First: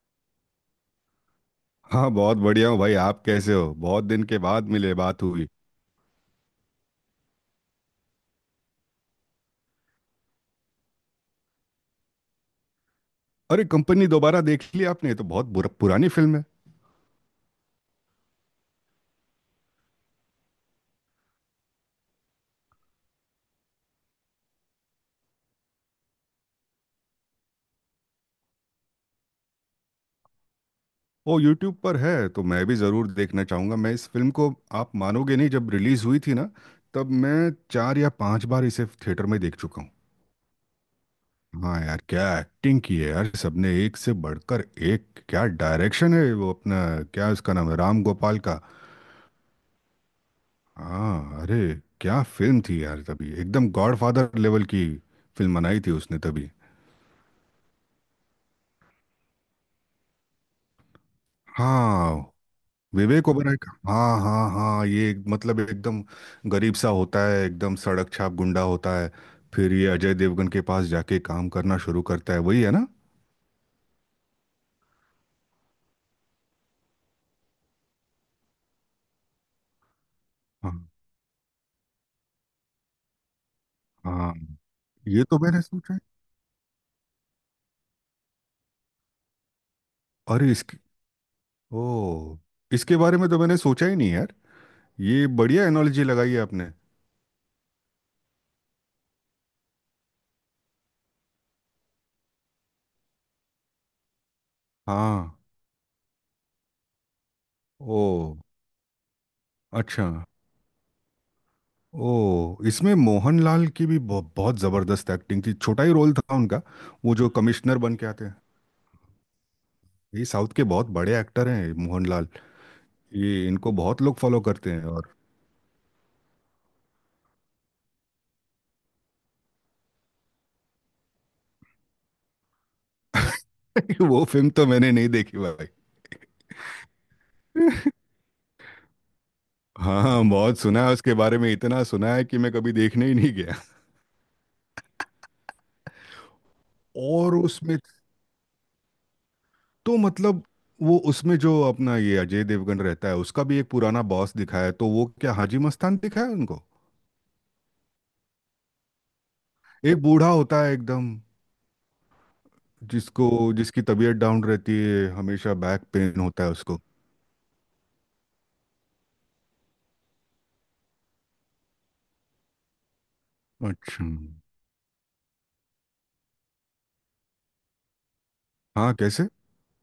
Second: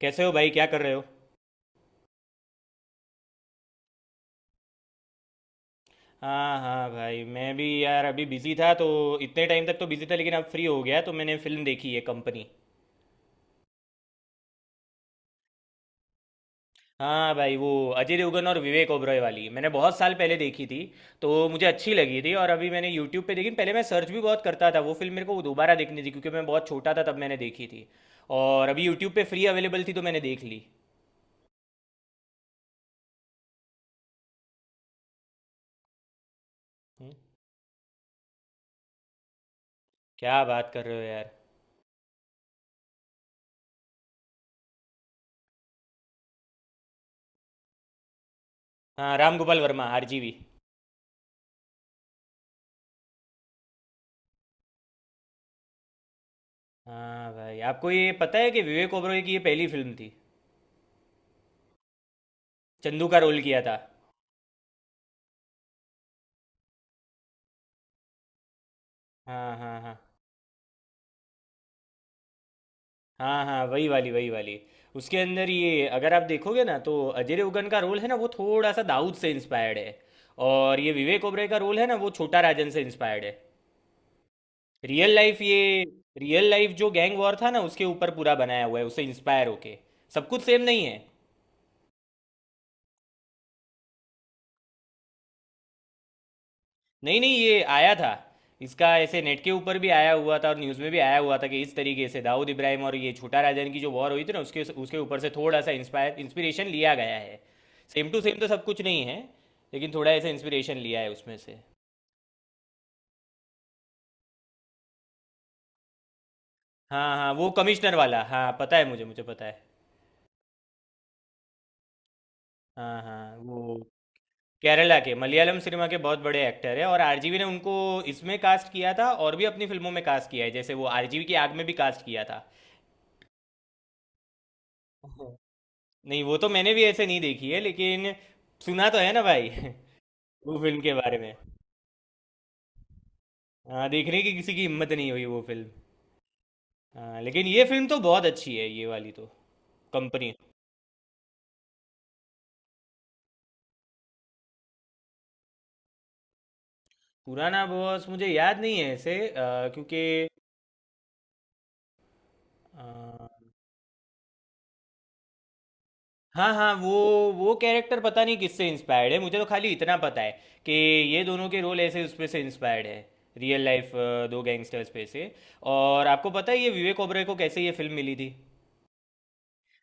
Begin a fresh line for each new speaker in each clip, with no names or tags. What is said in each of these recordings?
कैसे हो भाई? क्या कर रहे हो?
हाँ, बहुत बढ़िया हूँ भाई। आप कैसे हो? बहुत दिन के बाद मिले, बात हुई।
हाँ हाँ भाई, मैं भी यार अभी बिजी था तो इतने टाइम तक तो बिजी था, लेकिन अब फ्री हो गया तो मैंने फिल्म देखी है, कंपनी।
अरे, कंपनी दोबारा देख ली आपने? ये तो बहुत बुरा, पुरानी फिल्म है।
हाँ भाई, वो अजय देवगन और विवेक ओबरॉय वाली मैंने बहुत साल पहले देखी थी, तो मुझे अच्छी लगी थी। और अभी मैंने यूट्यूब पे देखी। पहले मैं सर्च भी बहुत करता था, वो फिल्म मेरे को दोबारा देखनी थी क्योंकि मैं बहुत छोटा था तब मैंने देखी थी। और अभी यूट्यूब पे फ्री अवेलेबल थी तो मैंने देख ली।
वो यूट्यूब पर है तो मैं भी ज़रूर देखना चाहूँगा मैं इस फिल्म को। आप मानोगे नहीं, जब रिलीज़ हुई थी ना, तब
हम्म,
मैं चार या पांच बार इसे थिएटर में देख चुका हूँ।
क्या बात कर रहे हो यार?
हाँ यार, क्या एक्टिंग की है यार, सबने एक से बढ़कर एक। क्या डायरेक्शन है वो अपना, क्या उसका नाम है, राम गोपाल का।
हाँ, राम गोपाल वर्मा, आरजीवी।
हाँ, अरे क्या फिल्म थी यार, तभी एकदम गॉडफादर लेवल की फिल्म बनाई थी उसने तभी।
हाँ भाई, आपको ये पता है कि विवेक ओबरॉय की ये पहली फिल्म थी?
हाँ,
चंदू का
विवेक
रोल
ओबराय
किया
का,
था।
हाँ हाँ हाँ, ये मतलब एकदम गरीब सा होता है, एकदम सड़क छाप गुंडा होता है।
हाँ
फिर
हाँ
ये
हाँ,
अजय देवगन के पास जाके काम करना शुरू करता है, वही है ना।
हाँ हाँ वही वाली, वही वाली। उसके अंदर, ये अगर आप देखोगे ना, तो अजय देवगन का रोल है ना, वो थोड़ा सा दाऊद से इंस्पायर्ड है।
हाँ
और ये विवेक ओबराय का रोल है ना, वो छोटा राजन से इंस्पायर्ड है।
हाँ,
रियल
ये तो
लाइफ
मैंने
ये।
सोचा है।
रियल लाइफ जो गैंग वॉर था ना, उसके ऊपर पूरा बनाया हुआ है, उससे इंस्पायर होके। सब कुछ
अरे
सेम
इसकी,
नहीं है।
ओ, इसके बारे में तो मैंने सोचा ही नहीं यार। ये बढ़िया एनालॉजी लगाई है आपने।
नहीं नहीं, ये आया था। इसका ऐसे नेट के ऊपर भी आया हुआ था, और न्यूज़ में भी आया हुआ था कि इस तरीके से दाऊद इब्राहिम और ये छोटा राजन की जो वॉर हुई थी ना, उसके उसके ऊपर से
हाँ।
थोड़ा सा इंस्पायर इंस्पिरेशन लिया गया है।
ओ
सेम टू सेम तो सब कुछ नहीं है। लेकिन
अच्छा।
थोड़ा ऐसे इंस्पिरेशन लिया है उसमें से।
ओ, इसमें मोहनलाल की भी बहुत जबरदस्त एक्टिंग थी, छोटा ही रोल था उनका। वो
हाँ
जो
हाँ, वो
कमिश्नर
कमिश्नर
बन के
वाला।
आते हैं,
हाँ पता है, मुझे मुझे पता है।
ये साउथ के बहुत बड़े एक्टर हैं मोहनलाल।
हाँ हाँ
ये इनको
वो।
बहुत लोग फॉलो करते हैं
केरला के
और
मलयालम सिनेमा के बहुत बड़े एक्टर है, और आरजीवी ने उनको इसमें कास्ट किया था, और भी अपनी फिल्मों में कास्ट किया है, जैसे वो आरजीवी की आग में भी कास्ट किया
वो फिल्म तो मैंने नहीं
था।
देखी भाई।
नहीं, वो तो मैंने भी ऐसे नहीं देखी है, लेकिन सुना तो है ना भाई।
हाँ, बहुत
वो फिल्म
सुना है
के
उसके
बारे में।
बारे में, इतना सुना है कि मैं कभी देखने ही नहीं गया।
हाँ, देखने की किसी की हिम्मत नहीं हुई वो फिल्म। हाँ,
और
लेकिन ये
उसमें,
फिल्म तो बहुत अच्छी है, ये वाली तो,
तो
कंपनी।
मतलब, वो उसमें जो अपना ये अजय देवगन रहता है, उसका भी एक पुराना बॉस दिखाया है, तो वो क्या हाजी मस्तान दिखाया है उनको।
पुराना बॉस मुझे याद नहीं है ऐसे,
एक
क्योंकि
बूढ़ा होता है एकदम,
अ,
जिसको, जिसकी तबीयत डाउन रहती है, हमेशा बैक पेन होता है
हाँ हाँ,
उसको।
वो कैरेक्टर पता नहीं किससे इंस्पायर्ड है। मुझे तो खाली इतना पता है कि ये दोनों के रोल ऐसे उसमें से इंस्पायर्ड है, रियल लाइफ
अच्छा।
दो गैंगस्टर्स पे से। और आपको पता है ये विवेक ओबराय को कैसे ये फिल्म मिली थी?
हाँ कैसे।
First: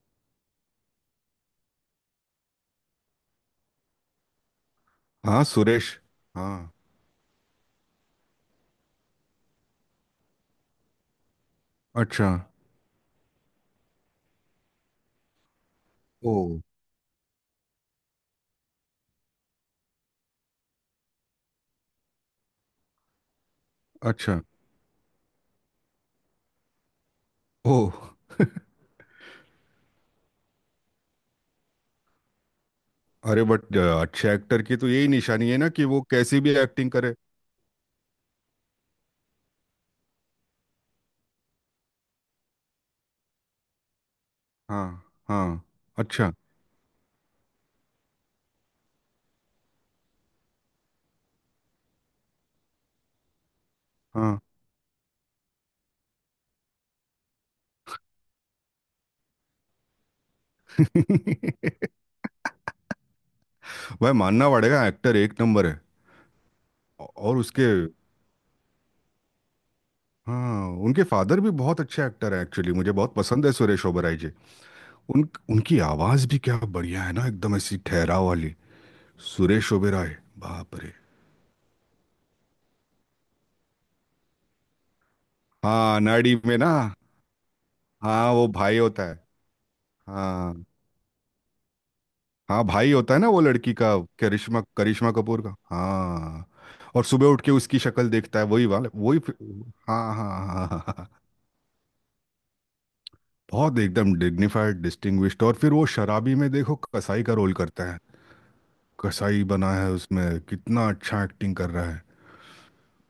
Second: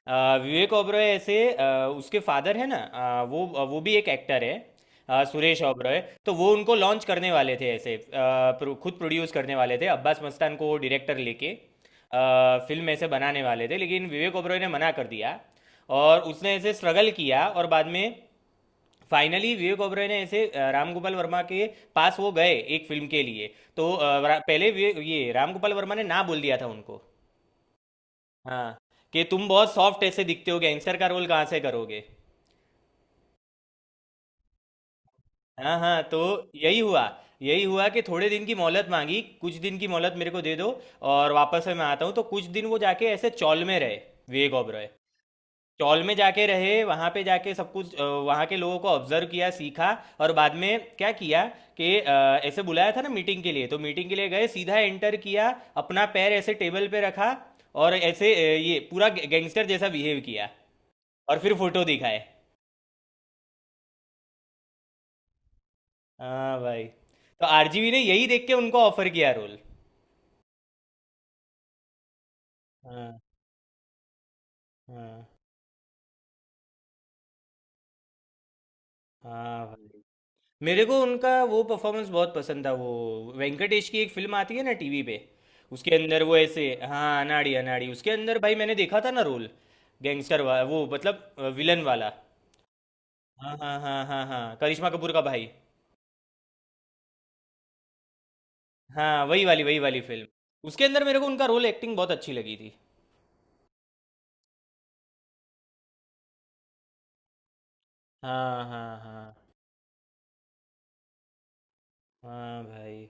अ, विवेक ओबरॉय ऐसे, उसके फादर है ना, वो भी एक एक्टर है,
हाँ
सुरेश
सुरेश।
ओबरॉय। तो वो
हाँ।
उनको लॉन्च करने वाले थे ऐसे, खुद प्रोड्यूस करने वाले थे, अब्बास मस्तान को डायरेक्टर लेके
अच्छा।
फिल्म ऐसे बनाने वाले थे, लेकिन विवेक ओबरॉय ने मना कर दिया। और
ओ।
उसने ऐसे स्ट्रगल किया, और बाद में फाइनली विवेक ओबरॉय ने ऐसे राम गोपाल वर्मा के पास वो गए एक फिल्म के लिए, तो
अच्छा।
पहले ये राम गोपाल वर्मा ने ना बोल दिया था उनको।
ओ।
हाँ, कि तुम बहुत सॉफ्ट ऐसे दिखते हो, गैंगस्टर का रोल कहाँ से करोगे?
अरे बट अच्छे एक्टर की तो यही निशानी है ना
हाँ
कि
हाँ,
वो
तो
कैसी भी
यही
एक्टिंग
हुआ।
करे।
यही हुआ कि थोड़े दिन की मोहलत मांगी, कुछ दिन की मोहलत मेरे को दे दो, और वापस से मैं आता हूँ। तो कुछ दिन वो जाके ऐसे चौल में रहे, विवेक
हाँ
ओबरॉय।
हाँ।
चौल में
अच्छा।
जाके रहे, वहाँ पे जाके सब कुछ वहाँ के लोगों को ऑब्जर्व किया, सीखा। और बाद में क्या किया, कि ऐसे बुलाया था ना मीटिंग के लिए, तो मीटिंग के लिए
हाँ।
गए, सीधा एंटर किया। अपना पैर ऐसे टेबल पे रखा, और ऐसे ये पूरा गैंगस्टर जैसा बिहेव किया, और फिर फोटो दिखाए।
भाई मानना पड़ेगा, एक्टर एक नंबर है।
हाँ भाई।
और
तो
उसके,
आरजीवी ने यही देख के उनको ऑफर किया रोल।
हाँ, उनके फादर भी बहुत अच्छे एक्टर हैं, एक्चुअली मुझे बहुत
हाँ
पसंद है सुरेश ओबेरॉय जी।
हाँ
उन उनकी आवाज़ भी क्या बढ़िया है ना, एकदम ऐसी ठहराव वाली।
हाँ
सुरेश
भाई।
ओबेरॉय, बाप
मेरे
रे।
को उनका वो परफॉर्मेंस बहुत पसंद था, वो वेंकटेश की एक फिल्म आती है ना टीवी पे, उसके
हाँ,
अंदर
नाड़ी
वो
में
ऐसे।
ना।
हाँ, अनाड़ी अनाड़ी, उसके
हाँ
अंदर
वो
भाई मैंने
भाई
देखा
होता
था
है।
ना रोल, गैंगस्टर
हाँ
वाला, वो मतलब विलन वाला।
हाँ, भाई होता है ना वो
हाँ
लड़की
हाँ
का,
हाँ हाँ हाँ,
करिश्मा,
करिश्मा
करिश्मा
कपूर का
कपूर
भाई।
का, हाँ। और सुबह उठ के उसकी शक्ल देखता है, वही वाला वही
हाँ, वही वाली, वही वाली
हाँ
फिल्म।
हाँ हाँ हाँ
उसके अंदर मेरे
हाँ।
को उनका रोल, एक्टिंग बहुत अच्छी लगी थी।
बहुत एकदम डिग्निफाइड, डिस्टिंग्विश्ड। और फिर वो शराबी में देखो, कसाई का रोल करता है।
हाँ हाँ हाँ
कसाई बना है उसमें, कितना अच्छा एक्टिंग कर रहा है।
हाँ भाई।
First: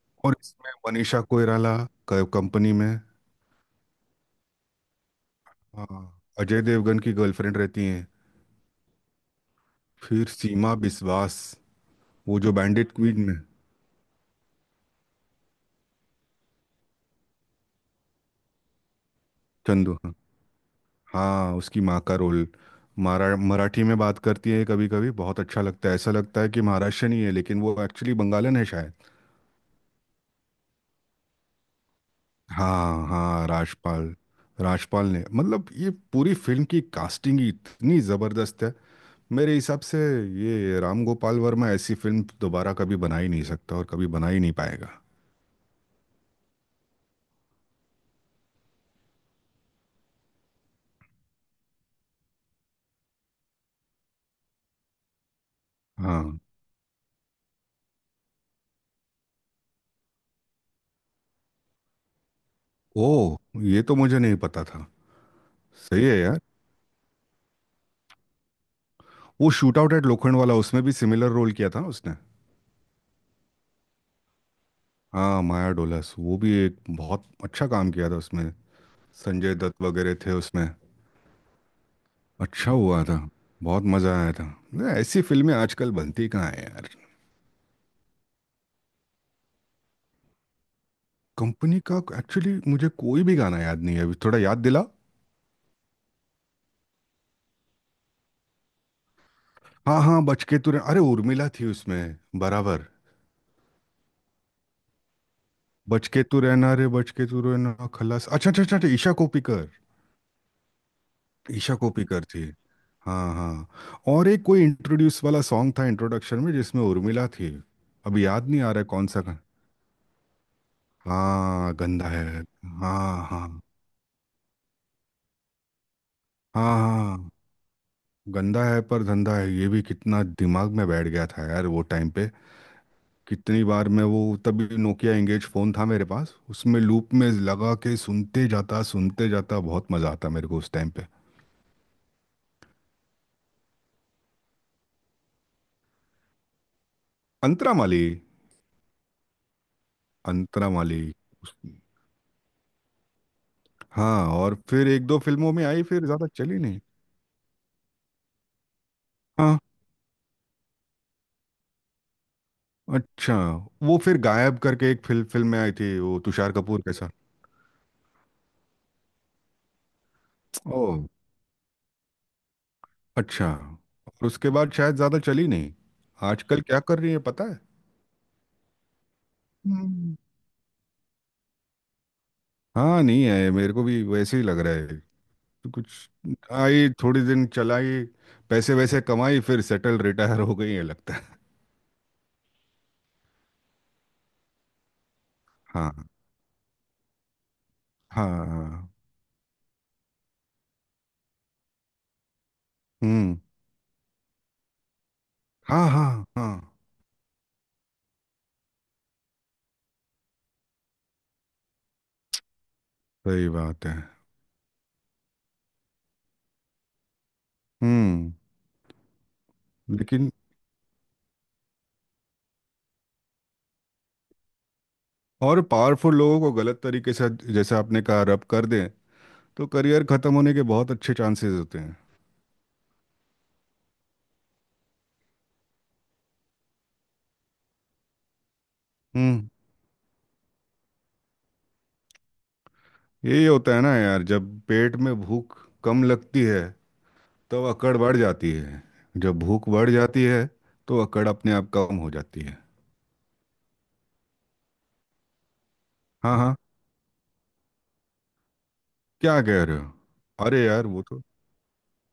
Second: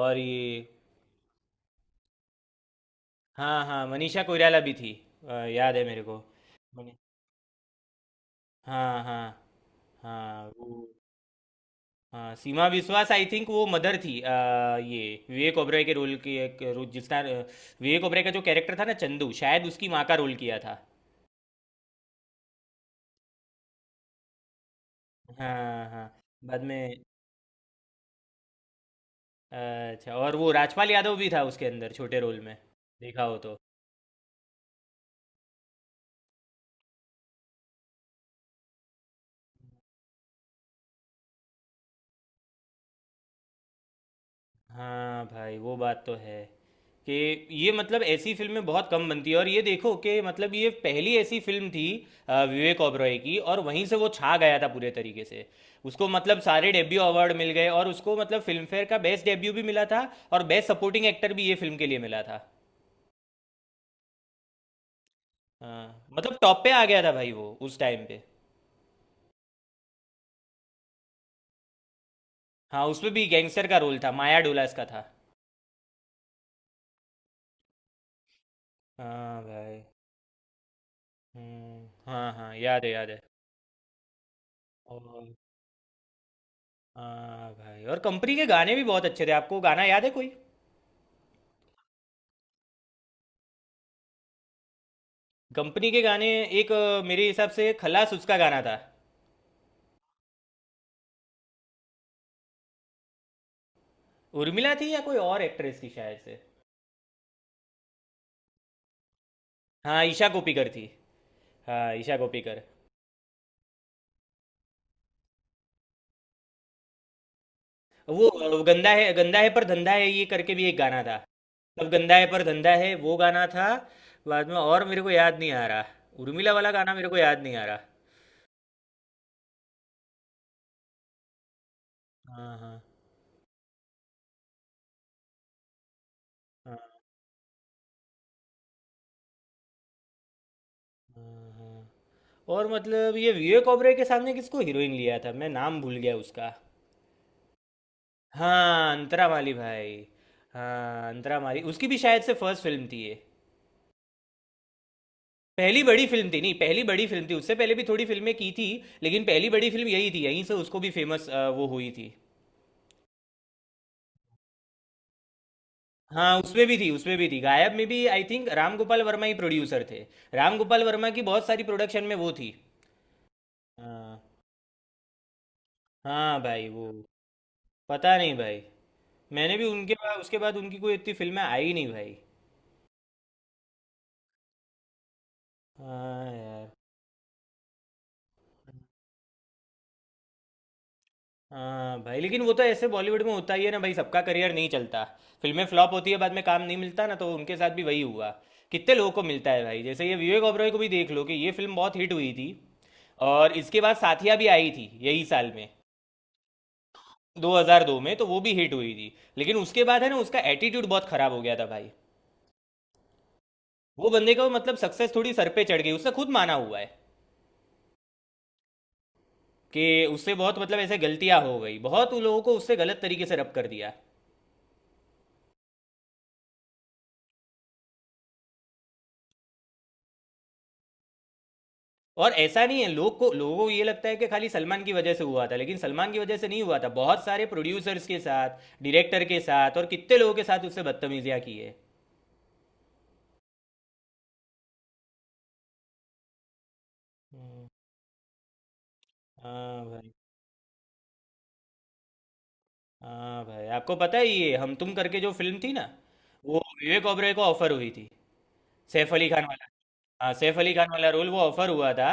और
और
ये,
इसमें मनीषा कोइराला, कंपनी में।
हाँ हाँ मनीषा कोइराला भी थी, याद है
हाँ,
मेरे को।
अजय
मनी
देवगन की गर्लफ्रेंड रहती है।
हाँ हाँ
फिर
हाँ
सीमा
वो।
बिस्वास,
हाँ,
वो जो
Seema
bandit
Biswas
queen
I
में।
थिंक वो मदर थी। ये विवेक ओबराय के रोल के रोल जिसका, विवेक ओबराय का जो कैरेक्टर था ना, चंदू, शायद उसकी
चंदू,
माँ का रोल किया था।
हाँ उसकी माँ का रोल। मारा मराठी में बात करती है कभी कभी, बहुत अच्छा लगता
हाँ
है,
हाँ,
ऐसा लगता है कि
बाद में।
महाराष्ट्रियन ही है, लेकिन वो एक्चुअली बंगालन है शायद।
अच्छा, और वो राजपाल यादव भी था उसके अंदर छोटे रोल में,
हाँ
देखा हो
हाँ,
तो।
राजपाल। राजपाल ने, मतलब ये पूरी फिल्म की कास्टिंग ही इतनी ज़बरदस्त है मेरे हिसाब से। ये राम गोपाल वर्मा ऐसी फिल्म दोबारा कभी बना ही नहीं सकता और कभी बना ही नहीं पाएगा।
हाँ भाई, वो बात तो है कि ये मतलब ऐसी फिल्में बहुत कम बनती है, और ये देखो कि मतलब ये पहली ऐसी फिल्म थी विवेक ओबरॉय की, और वहीं से वो छा गया था पूरे तरीके से। उसको
हाँ।
मतलब सारे डेब्यू अवार्ड मिल गए, और उसको मतलब फिल्म फेयर का बेस्ट डेब्यू भी मिला था, और बेस्ट सपोर्टिंग एक्टर भी ये फिल्म के लिए मिला था।
ओ, ये तो मुझे नहीं पता था। सही
हाँ
है
मतलब
यार।
टॉप पे आ गया था भाई वो उस टाइम पे।
वो shootout at Lokhandwala, उसमें भी सिमिलर रोल किया था उसने।
हाँ, उसमें भी गैंगस्टर का रोल था, माया डोलास का था।
हाँ माया डोलस, वो भी एक बहुत अच्छा काम किया था उसमें।
हाँ
संजय दत्त
भाई।
वगैरह थे उसमें।
हम्म, हाँ हाँ,
अच्छा
याद है,
हुआ
याद
था,
है।
बहुत मज़ा आया था। नहीं, ऐसी
और,
फिल्में आजकल बनती कहाँ है यार।
हाँ भाई, और कंपनी के गाने भी बहुत अच्छे थे। आपको गाना याद है कोई?
कंपनी का एक्चुअली मुझे कोई भी गाना याद नहीं है, अभी थोड़ा याद दिला।
कंपनी के गाने, एक मेरे हिसाब से खलास उसका गाना था।
हाँ हाँ, बच के तू रहना, अरे उर्मिला थी उसमें। बराबर,
उर्मिला थी या कोई और एक्ट्रेस थी
बच
शायद
के
से।
तू रहना रे बच के तू रहना खलास। अच्छा अच्छा अच्छा अच्छा, ईशा कोप्पिकर।
हाँ, ईशा कोप्पिकर थी।
ईशा
हाँ, ईशा
कोप्पिकर थी।
कोप्पिकर।
हाँ हाँ, और एक कोई इंट्रोड्यूस वाला सॉन्ग था, इंट्रोडक्शन में जिसमें उर्मिला थी।
वो
अभी याद नहीं आ रहा है कौन सा।
गंदा है पर धंधा है, ये करके भी एक गाना था।
हाँ,
सब
गंदा
गंदा
है।
है पर धंधा है, वो
हाँ
गाना
हाँ
था। बाद में और मेरे को याद नहीं आ रहा, उर्मिला वाला
हाँ
गाना मेरे को
हाँ,
याद नहीं आ रहा।
गंदा है पर धंधा है, ये भी कितना दिमाग में बैठ गया था यार वो टाइम पे।
हाँ हाँ
कितनी बार मैं वो, तभी नोकिया एंगेज फ़ोन था मेरे पास, उसमें
हाँ
लूप में लगा के सुनते जाता सुनते जाता, बहुत मज़ा आता मेरे को उस टाइम पे।
हाँ हाँ। और मतलब ये विवेक ओबरे के सामने किसको हीरोइन लिया था, मैं नाम भूल गया उसका।
अंतरा माली।
हाँ, अंतरामाली भाई।
अंतरा माली।
हाँ,
उस-
अंतरामाली उसकी भी शायद से फर्स्ट फ़िल्म थी ये।
हाँ और फिर एक दो फिल्मों में
पहली
आई, फिर
बड़ी
ज़्यादा
फ़िल्म थी, नहीं,
चली नहीं।
पहली बड़ी फ़िल्म थी। उससे पहले भी थोड़ी फ़िल्में की थी, लेकिन पहली
हाँ।
बड़ी फ़िल्म यही थी। यहीं से उसको भी फ़ेमस वो हुई थी।
अच्छा। वो फिर गायब करके एक फिल्म फिल्म में आई थी वो
हाँ,
तुषार
उसमें भी
कपूर
थी,
के साथ।
उसमें भी थी। गायब में भी आई थिंक राम गोपाल वर्मा ही प्रोड्यूसर थे। राम
ओ,
गोपाल वर्मा की बहुत सारी प्रोडक्शन में वो थी।
अच्छा।
हाँ,
और उसके बाद शायद ज़्यादा चली नहीं।
हाँ
आजकल
भाई
क्या
वो।
कर रही है पता है?
पता नहीं भाई। मैंने भी उनके
हम्म,
बाद, उसके बाद उनकी कोई इतनी फ़िल्में आई नहीं भाई।
हाँ नहीं है, मेरे को भी वैसे ही लग रहा है। तो कुछ,
हाँ यार।
आई, थोड़ी दिन चलाई, पैसे वैसे कमाई, फिर सेटल रिटायर हो गई है लगता है।
हाँ भाई, लेकिन वो तो ऐसे बॉलीवुड में होता ही है ना भाई, सबका करियर नहीं चलता। फिल्में फ्लॉप
हाँ
होती है, बाद में काम नहीं मिलता ना, तो उनके साथ भी वही
हाँ
हुआ।
हाँ,
कितने लोगों को मिलता है भाई, जैसे ये विवेक ओबरॉय को भी देख लो, कि ये फिल्म बहुत हिट हुई थी,
हम्म,
और इसके बाद साथिया भी आई थी यही साल में,
हाँ हाँ हाँ।
2002 में, तो वो भी हिट हुई थी। लेकिन उसके बाद है ना, उसका एटीट्यूड बहुत खराब हो गया था भाई।
सही बात है।
वो बंदे का मतलब सक्सेस थोड़ी सर पे चढ़ गई, उसने खुद माना हुआ है
हम्म।
कि
लेकिन,
उससे बहुत मतलब ऐसे गलतियां हो गई, बहुत उन लोगों को उससे गलत तरीके से रब कर दिया।
और पावरफुल लोगों को गलत तरीके से, जैसे आपने कहा, रब कर दें, तो करियर खत्म होने के बहुत अच्छे चांसेस होते हैं।
और ऐसा नहीं है, लोगों को ये लगता है कि खाली सलमान की वजह से हुआ था, लेकिन सलमान की वजह से नहीं हुआ था। बहुत सारे प्रोड्यूसर्स के साथ, डायरेक्टर के
हम्म।
साथ और कितने लोगों के साथ उससे बदतमीजियाँ की है।
यही होता है ना यार, जब पेट में भूख कम लगती है, तब अकड़ बढ़ जाती है। जब भूख
हाँ
बढ़
भाई।
जाती है, तो अकड़ अपने आप कम हो जाती है।
हाँ भाई, आपको पता है ये हम तुम करके जो फिल्म थी ना,
हाँ हाँ।
वो विवेक ओबरॉय को ऑफर हुई थी, सैफ अली
क्या
खान
कह
वाला।
रहे
हाँ,
हो?
सैफ
अरे
अली
यार
खान
वो
वाला
तो,
रोल वो ऑफर हुआ था,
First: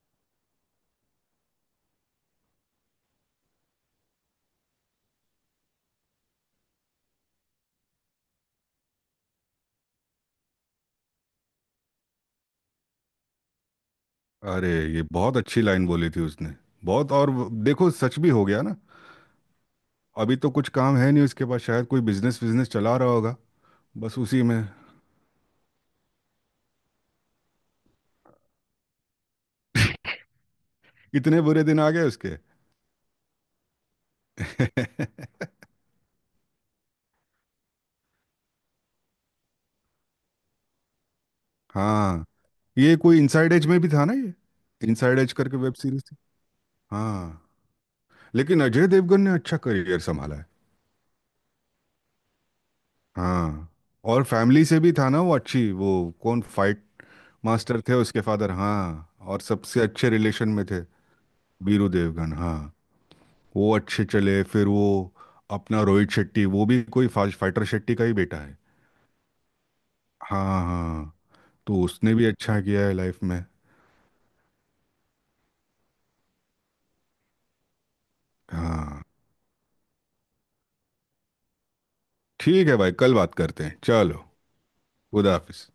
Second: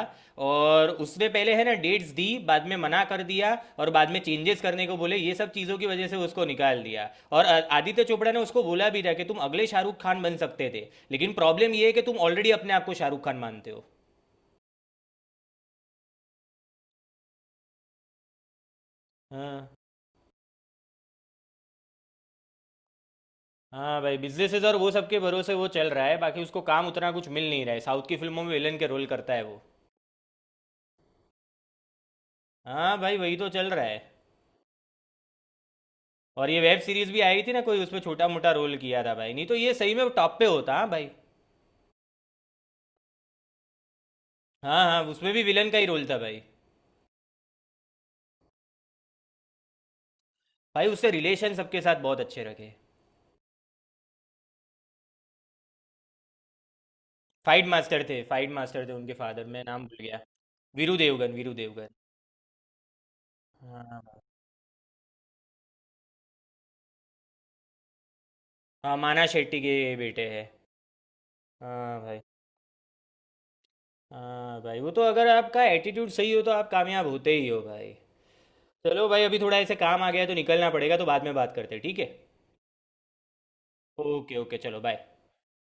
और उसने पहले है ना डेट्स दी, बाद में मना कर दिया, और बाद में चेंजेस करने को बोले, ये सब चीज़ों की वजह से उसको निकाल दिया। और आदित्य चोपड़ा ने उसको बोला भी था कि तुम अगले शाहरुख खान बन सकते थे, लेकिन प्रॉब्लम ये है कि तुम ऑलरेडी अपने आप को शाहरुख खान मानते हो।
अरे ये बहुत अच्छी लाइन बोली थी उसने, बहुत। और देखो, सच भी हो गया ना।
हाँ।
अभी तो कुछ काम है नहीं उसके पास, शायद कोई बिजनेस बिजनेस चला रहा होगा।
हाँ भाई,
बस उसी में,
बिजनेसेस और वो सब के भरोसे वो चल रहा है, बाकी उसको काम उतना कुछ मिल नहीं रहा है, साउथ की फिल्मों में विलन के रोल करता है वो।
इतने बुरे दिन आ गए उसके।
हाँ भाई, वही तो चल रहा है। और ये वेब सीरीज भी आई थी ना कोई, उसमें छोटा मोटा रोल किया था भाई, नहीं तो ये सही में टॉप पे होता। हाँ भाई।
हाँ, ये कोई इनसाइड एज में भी था ना ये।
हाँ हाँ,
इनसाइड
उसमें
एज
भी
करके
विलन
वेब
का ही
सीरीज
रोल
थी।
था भाई।
हाँ, लेकिन अजय देवगन ने अच्छा करियर संभाला है।
भाई, उससे रिलेशन सबके साथ बहुत अच्छे रखे।
हाँ, और फैमिली से भी था ना वो अच्छी, वो कौन, फाइट
फाइट
मास्टर थे
मास्टर
उसके
थे,
फादर,
फाइट मास्टर थे
हाँ,
उनके
और
फादर, मैं
सबसे
नाम भूल
अच्छे
गया।
रिलेशन में थे।
वीरू देवगन, वीरू देवगन।
बीरू देवगन, हाँ। वो
हाँ
अच्छे चले फिर वो। अपना रोहित शेट्टी वो भी कोई फाइटर शेट्टी का ही बेटा है।
हाँ, माना शेट्टी के बेटे हैं।
हाँ हाँ। तो
हाँ
उसने
भाई।
भी अच्छा किया है लाइफ में।
हाँ भाई वो तो, अगर आपका एटीट्यूड सही हो तो आप कामयाब होते ही हो भाई।
हाँ,
चलो भाई, अभी थोड़ा ऐसे काम आ गया है तो निकलना पड़ेगा, तो बाद में बात करते हैं, ठीक है?
ठीक है भाई, कल बात करते हैं, चलो।
ओके ओके, चलो बाय।
खुदा हाफिज।